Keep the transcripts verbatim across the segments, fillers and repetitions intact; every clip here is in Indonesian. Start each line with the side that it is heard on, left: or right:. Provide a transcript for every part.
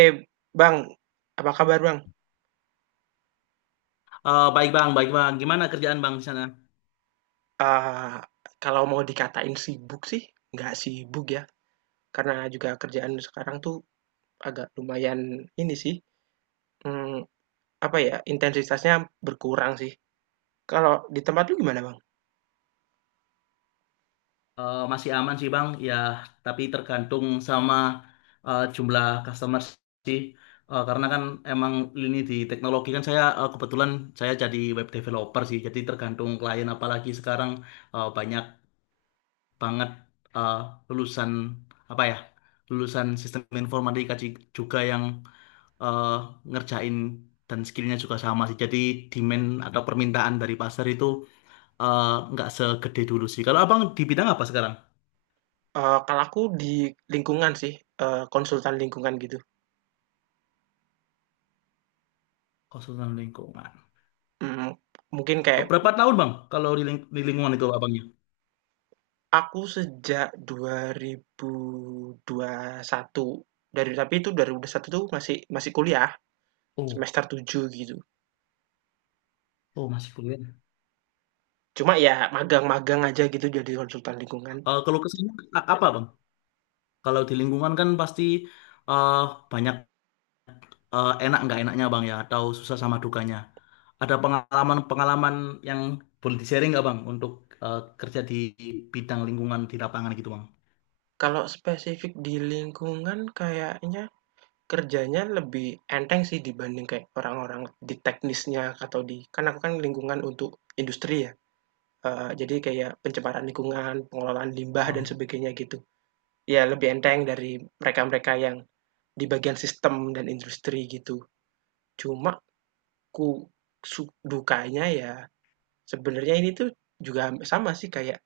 right: Eh, Bang, apa kabar, Bang?
left: Eh, baik bang, baik bang. Gimana kerjaan bang di sana?
right: Eee, kalau mau dikatain sibuk sih, nggak sibuk ya, karena juga kerjaan sekarang tuh agak lumayan ini sih, mmm, apa ya, intensitasnya berkurang sih. Kalau di tempat lu gimana, Bang?
left: Eh, masih aman sih bang, ya. Tapi tergantung sama eh, jumlah customer sih. Eh, karena kan emang ini di teknologi kan saya eh, kebetulan saya jadi web developer sih. Jadi tergantung klien. Apalagi sekarang eh, banyak banget eh, lulusan apa ya, lulusan sistem informatika ji- juga yang eh, ngerjain dan skillnya juga sama sih. Jadi demand atau permintaan dari pasar itu eh, nggak segede dulu sih. Kalau abang di bidang apa sekarang?
right: Eee, kalau aku di lingkungan sih, eee, konsultan lingkungan gitu,
left: Konsultan lingkungan.
right: mhm, mungkin
left: Oh,
right: kayak
left: berapa tahun bang? Kalau di, ling- di lingkungan itu abangnya?
right: aku sejak dua ribu dua puluh satu dari tapi itu dua ribu dua puluh satu tuh masih masih kuliah
left: Oh,
right: semester tujuh gitu.
left: oh masih kuliah.
right: Cuma ya magang-magang aja gitu jadi konsultan lingkungan.
left: Eh, kalau kesini apa bang? Kalau di lingkungan kan pasti eh, banyak, eh, enak nggak enaknya bang ya, atau susah sama dukanya. Ada pengalaman-pengalaman yang boleh di-sharing nggak bang untuk eh, kerja di bidang lingkungan di lapangan gitu
right: Kalau spesifik di lingkungan kayaknya kerjanya lebih enteng sih dibanding kayak orang-orang di teknisnya atau di kan aku kan lingkungan untuk industri ya, eee, jadi kayak pencemaran lingkungan, pengelolaan limbah dan
left: bang?
right: sebagainya gitu. Ya lebih enteng dari mereka-mereka yang di bagian sistem dan industri gitu. Cuma ku su dukanya ya sebenarnya ini tuh juga sama sih kayak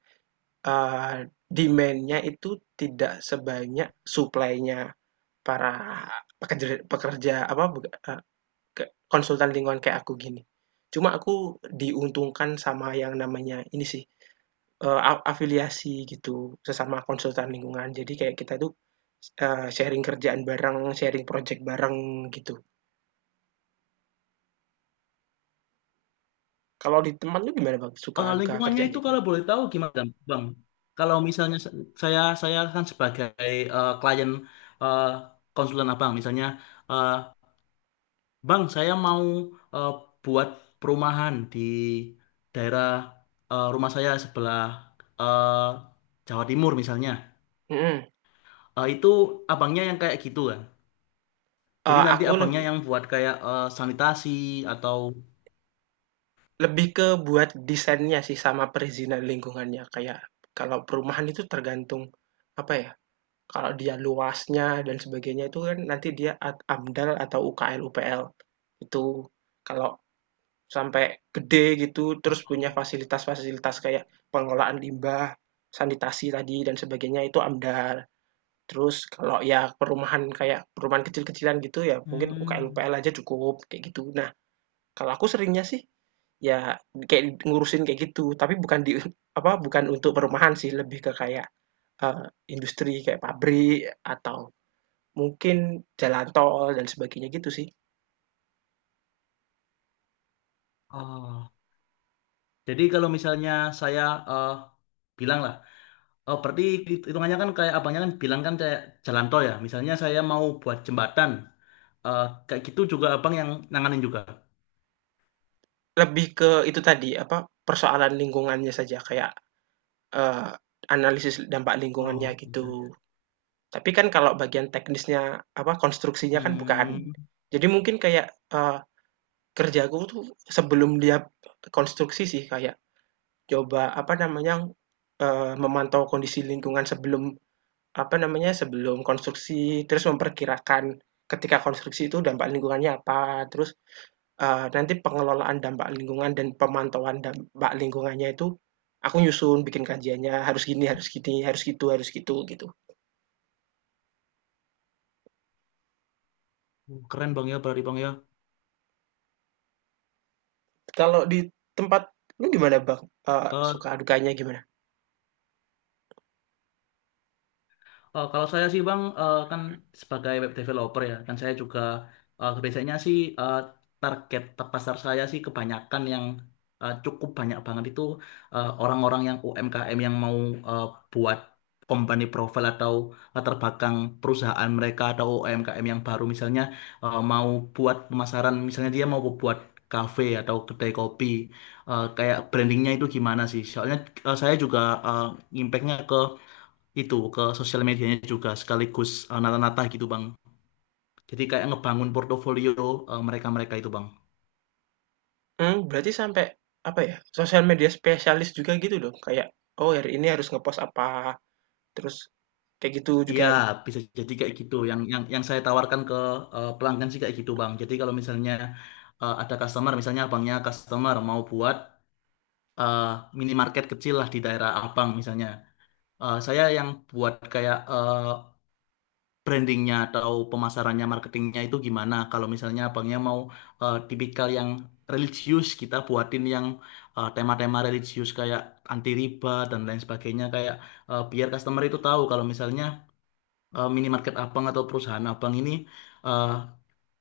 right: Eee, demand-nya itu tidak sebanyak supply-nya para pekerja pekerja apa, konsultan lingkungan kayak aku gini. Cuma aku diuntungkan sama yang namanya ini sih, eee, afiliasi gitu, sesama konsultan lingkungan. Jadi kayak kita tuh, eee, sharing kerjaan bareng, sharing project bareng gitu. Kalau di teman lu gimana Bang, suka
left: Eh,
right: duka
left: lingkungannya
right: kerjaannya
left: itu
right: gitu?
left: kalau boleh tahu gimana, Bang? Kalau misalnya se- saya saya kan sebagai eh, klien eh, konsulen Abang, misalnya, eh, Bang, saya mau eh, buat perumahan di daerah eh, rumah saya sebelah eh, Jawa Timur misalnya.
right: Mhm,
left: Eh, itu abangnya yang kayak gitu kan. Jadi
right: eee,
left: nanti
right: aku
left: abangnya
right: lebih
left: yang buat kayak eh, sanitasi atau.
right: Lebih ke buat desainnya sih sama perizinan lingkungannya, kayak kalau perumahan itu tergantung, apa ya, kalau dia luasnya dan sebagainya itu kan nanti dia at AMDAL atau U K L-U P L. Itu kalau sampai gede gitu terus punya
left: Oh.
right: fasilitas-fasilitas kayak pengelolaan limbah, sanitasi tadi dan sebagainya itu AMDAL. Terus kalau ya perumahan kayak perumahan kecil-kecilan gitu ya mungkin
left: Hmm.
right: U K L-U P L aja cukup, kayak gitu. Nah, kalau aku seringnya sih ya, kayak ngurusin kayak gitu, tapi bukan di apa, bukan untuk perumahan sih, lebih ke kayak, eee, industri kayak pabrik atau mungkin jalan tol dan sebagainya gitu sih.
left: Oh. Jadi kalau misalnya saya eh, bilang lah. Oh, berarti hitungannya kan kayak abangnya kan bilang kan kayak jalan tol ya. Misalnya saya mau buat jembatan, eh, kayak gitu juga abang yang nanganin juga.
right: Lebih ke itu tadi, apa, persoalan lingkungannya saja kayak, eee, analisis dampak lingkungannya
left: Oh, gitu, ya.
right: gitu. Tapi kan kalau bagian teknisnya, apa, konstruksinya kan
left: Hmm,
right: bukan. Jadi mungkin kayak, eee, kerjaku tuh sebelum dia konstruksi sih, kayak coba apa namanya, eee, memantau kondisi lingkungan sebelum apa namanya, sebelum konstruksi, terus memperkirakan ketika konstruksi itu dampak lingkungannya apa, terus, eee, nanti pengelolaan dampak lingkungan dan pemantauan dampak lingkungannya itu aku nyusun, bikin kajiannya, harus gini harus gini, harus gitu harus gitu, gitu.
left: keren bang ya, berarti bang ya.
right: Kalau di tempat lu gimana, Bang? Eee,
left: Eh,
right: suka dukanya gimana?
left: Eh, kalau saya sih Bang, eh, kan sebagai web developer ya, dan saya juga eh, biasanya sih eh, target pasar saya sih kebanyakan yang eh, cukup banyak banget itu eh, orang-orang yang U M K M yang mau eh, buat company profile atau latar belakang perusahaan mereka atau U M K M yang baru misalnya eh, mau buat pemasaran, misalnya dia mau buat kafe atau kedai kopi. Eh, kayak brandingnya itu gimana sih? Soalnya eh, saya juga eh, impactnya ke itu ke sosial medianya juga sekaligus eh, nata-nata gitu Bang. Jadi kayak ngebangun portofolio eh, mereka-mereka itu Bang.
right: Hmm berarti sampai apa ya, sosial media spesialis juga gitu dong? Kayak, oh hari ini harus ngepost apa terus kayak gitu juga,
left: Iya, bisa jadi kayak gitu. Yang yang yang saya tawarkan ke eh, pelanggan sih kayak gitu Bang. Jadi kalau misalnya eh, ada customer, misalnya abangnya customer mau buat eh, minimarket kecil lah di daerah abang misalnya. Eh, saya yang buat kayak eh, brandingnya atau pemasarannya, marketingnya itu gimana. Kalau misalnya abangnya mau eh, tipikal yang religius, kita buatin yang eh, tema-tema religius kayak anti riba dan lain sebagainya, kayak eh, biar customer itu tahu kalau misalnya eh, minimarket abang atau perusahaan abang ini eh,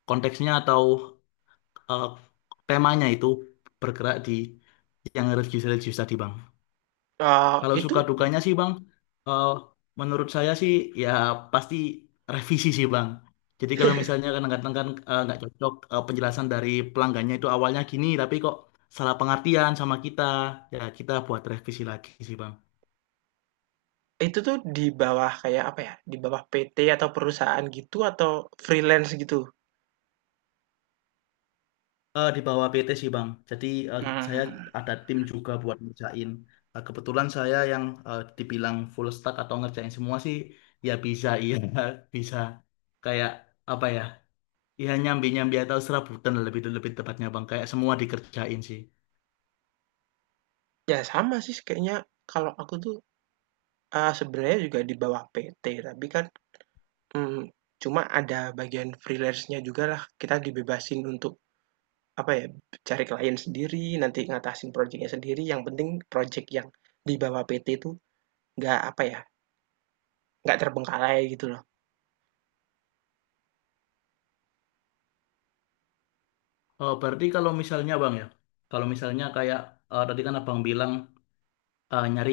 left: konteksnya atau eh, temanya itu bergerak di yang religius-religius tadi, Bang.
right: eee,
left: Kalau suka
right: itu
left: dukanya sih Bang, eh, menurut saya sih ya pasti revisi sih Bang. Jadi kalau misalnya kadang-kadang kan eh, nggak cocok, eh, penjelasan dari pelanggannya itu awalnya gini, tapi kok salah pengertian sama kita, ya kita buat revisi lagi sih Bang.
right: itu tuh di bawah kayak apa ya, di bawah P T atau perusahaan gitu atau freelance gitu?
left: Eh, di bawah P T sih Bang. Jadi eh,
right: Mhm
left: saya
right: mhm.
left: ada tim juga buat ngerjain. Eh, kebetulan saya yang eh, dibilang full stack atau ngerjain semua sih, ya bisa iya bisa kayak apa ya? Ya nyambi-nyambi atau serabutan lah lebih lebih tepatnya bang. Kayak semua dikerjain sih.
right: Ya sama sih kayaknya kalau aku tuh, eee, sebenarnya juga di bawah P T tapi kan, mmm, cuma ada bagian freelance-nya juga lah kita dibebasin untuk apa ya, cari klien sendiri, nanti ngatasin projeknya sendiri, yang penting projek yang di bawah P T itu nggak apa ya, nggak terbengkalai gitu loh.
left: Oh, berarti kalau misalnya bang ya, kalau misalnya kayak eh, tadi kan abang bilang eh, nyari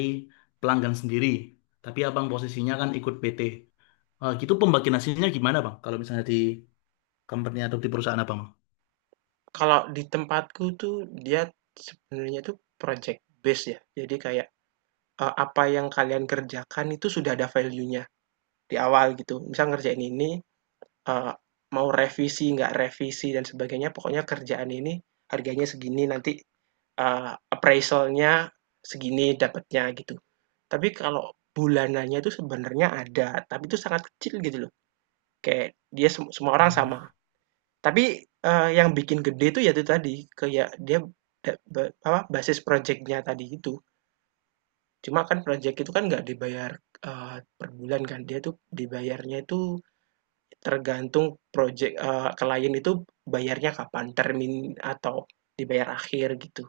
left: pelanggan sendiri, tapi abang posisinya kan ikut P T. Eh, gitu pembagian hasilnya gimana bang? Kalau misalnya di company atau di perusahaan abang?
right: Kalau di tempatku tuh dia sebenarnya tuh project based ya. Jadi kayak, eee, apa yang kalian kerjakan itu sudah ada value-nya di awal gitu. Misal ngerjain ini, eee, mau revisi, nggak revisi dan sebagainya, pokoknya kerjaan ini harganya segini, nanti, eee, appraisal segini dapatnya gitu. Tapi kalau bulanannya itu sebenarnya ada, tapi itu sangat kecil gitu loh. Kayak dia sem semua orang sama
left: Oh.
right: tapi, eee, yang bikin gede itu ya itu tadi, kayak dia da ba apa, basis projeknya tadi itu. Cuma kan projek itu kan nggak dibayar, eee, per bulan kan, dia tuh dibayarnya itu tergantung projek eee, klien itu bayarnya kapan, termin atau dibayar akhir gitu.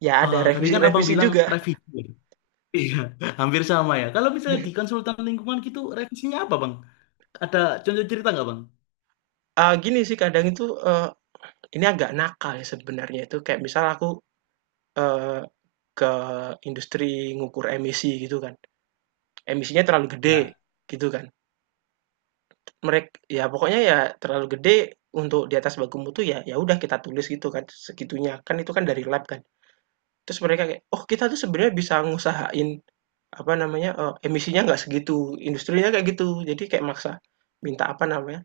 right: Ya ada
left: Eh, tadi kan abang
right: revisi-revisi
left: bilang
right: juga.
left: revisi, ya? Iya, hampir sama ya. Kalau misalnya di konsultan lingkungan gitu, revisinya apa bang? Ada contoh cerita nggak bang?
right: Eee, gini sih kadang itu, eee, ini agak nakal ya sebenarnya itu kayak misal aku, eee, ke industri ngukur emisi gitu kan. Emisinya terlalu gede,
left: Ya.
right: gitu kan. Mereka ya pokoknya ya terlalu gede untuk di atas baku mutu ya ya udah kita tulis gitu kan, segitunya. Kan itu kan dari lab kan. Terus mereka kayak, "Oh, kita tuh sebenarnya bisa ngusahain, apa namanya, eee, emisinya nggak segitu." Industrinya kayak gitu. Jadi kayak maksa minta, apa namanya,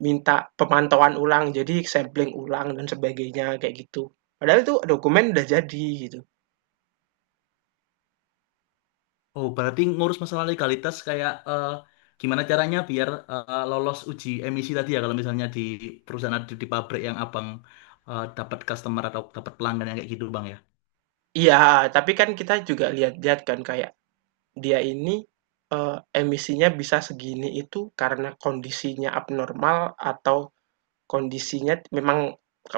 right: minta pemantauan ulang, jadi sampling ulang dan sebagainya, kayak gitu. Padahal itu dokumen udah jadi, gitu.
left: Oh, berarti ngurus masalah legalitas kayak eh, gimana caranya biar eh, lolos uji emisi tadi ya kalau misalnya di perusahaan di, di pabrik yang abang eh, dapat customer atau dapat pelanggan yang kayak gitu bang ya.
right: Iya, tapi kan kita juga lihat-lihat kan kayak dia ini, eee, emisinya bisa segini itu karena kondisinya abnormal atau kondisinya memang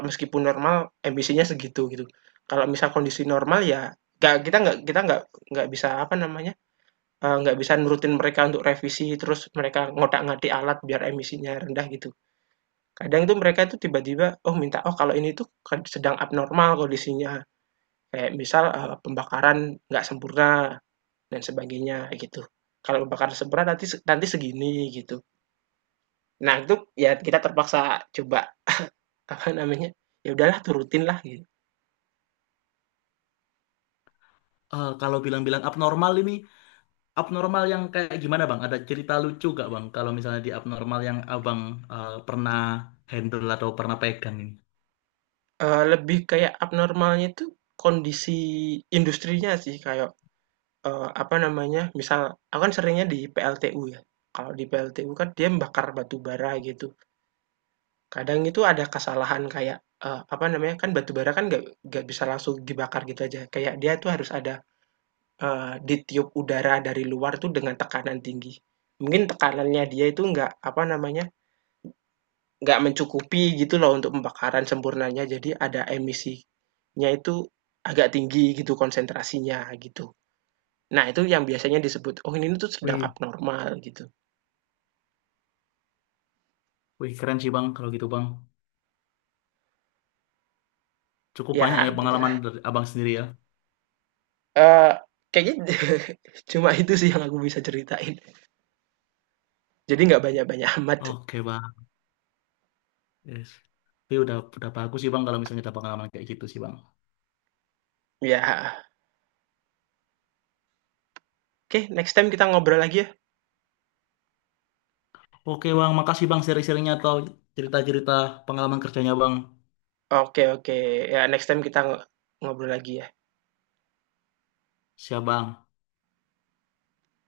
right: meskipun normal emisinya segitu gitu. Kalau misal kondisi normal ya nggak kita nggak kita nggak nggak bisa apa namanya, eee, nggak uh, bisa nurutin mereka untuk revisi terus mereka ngotak-ngatik alat biar emisinya rendah gitu. Kadang itu mereka itu tiba-tiba, oh minta, "Oh kalau ini tuh kan sedang abnormal kondisinya," kayak misal, eee, pembakaran nggak sempurna dan sebagainya gitu. Kalau bakar seberat nanti nanti segini gitu. Nah, itu ya kita terpaksa coba apa namanya? Ya udahlah turutin lah gitu.
left: Eh, kalau bilang-bilang abnormal ini abnormal yang kayak gimana bang? Ada cerita lucu gak bang? Kalau misalnya di abnormal yang abang eh, pernah handle atau pernah pegang ini.
right: Eh, lebih kayak abnormalnya itu kondisi industrinya sih kayak eh, apa namanya? Misal aku kan seringnya di P L T U ya. Kalau di P L T U kan dia membakar batu bara gitu. Kadang itu ada kesalahan kayak eh, apa namanya? Kan batu bara kan gak gak bisa langsung dibakar gitu aja. Kayak dia tuh harus ada Eee, ditiup udara dari luar tuh dengan tekanan tinggi. Mungkin tekanannya dia itu nggak, apa namanya, nggak mencukupi gitu loh untuk pembakaran sempurnanya, jadi ada emisinya itu agak tinggi gitu konsentrasinya, gitu. Nah, itu yang biasanya disebut, "Oh, ini tuh sedang
left: Wih,
right: abnormal," gitu.
left: wih keren sih bang kalau gitu bang. Cukup
right: Ya
left: banyak ya pengalaman
right: gitulah,
left: dari abang sendiri ya.
right: eee, kayaknya cuma itu sih yang aku bisa ceritain. Jadi nggak banyak-banyak amat.
left: Oke bang. Yes. Tapi udah udah bagus sih Bang kalau misalnya ada pengalaman kayak gitu sih Bang.
right: Ya, heeh. Oke, okay, next time kita ngobrol lagi ya.
left: Oke Bang, makasih Bang sharing-sharingnya atau cerita-cerita pengalaman kerjanya Bang.
right: Oke okay, oke, okay. Ya next time kita ngobrol lagi ya.
left: Siap Bang.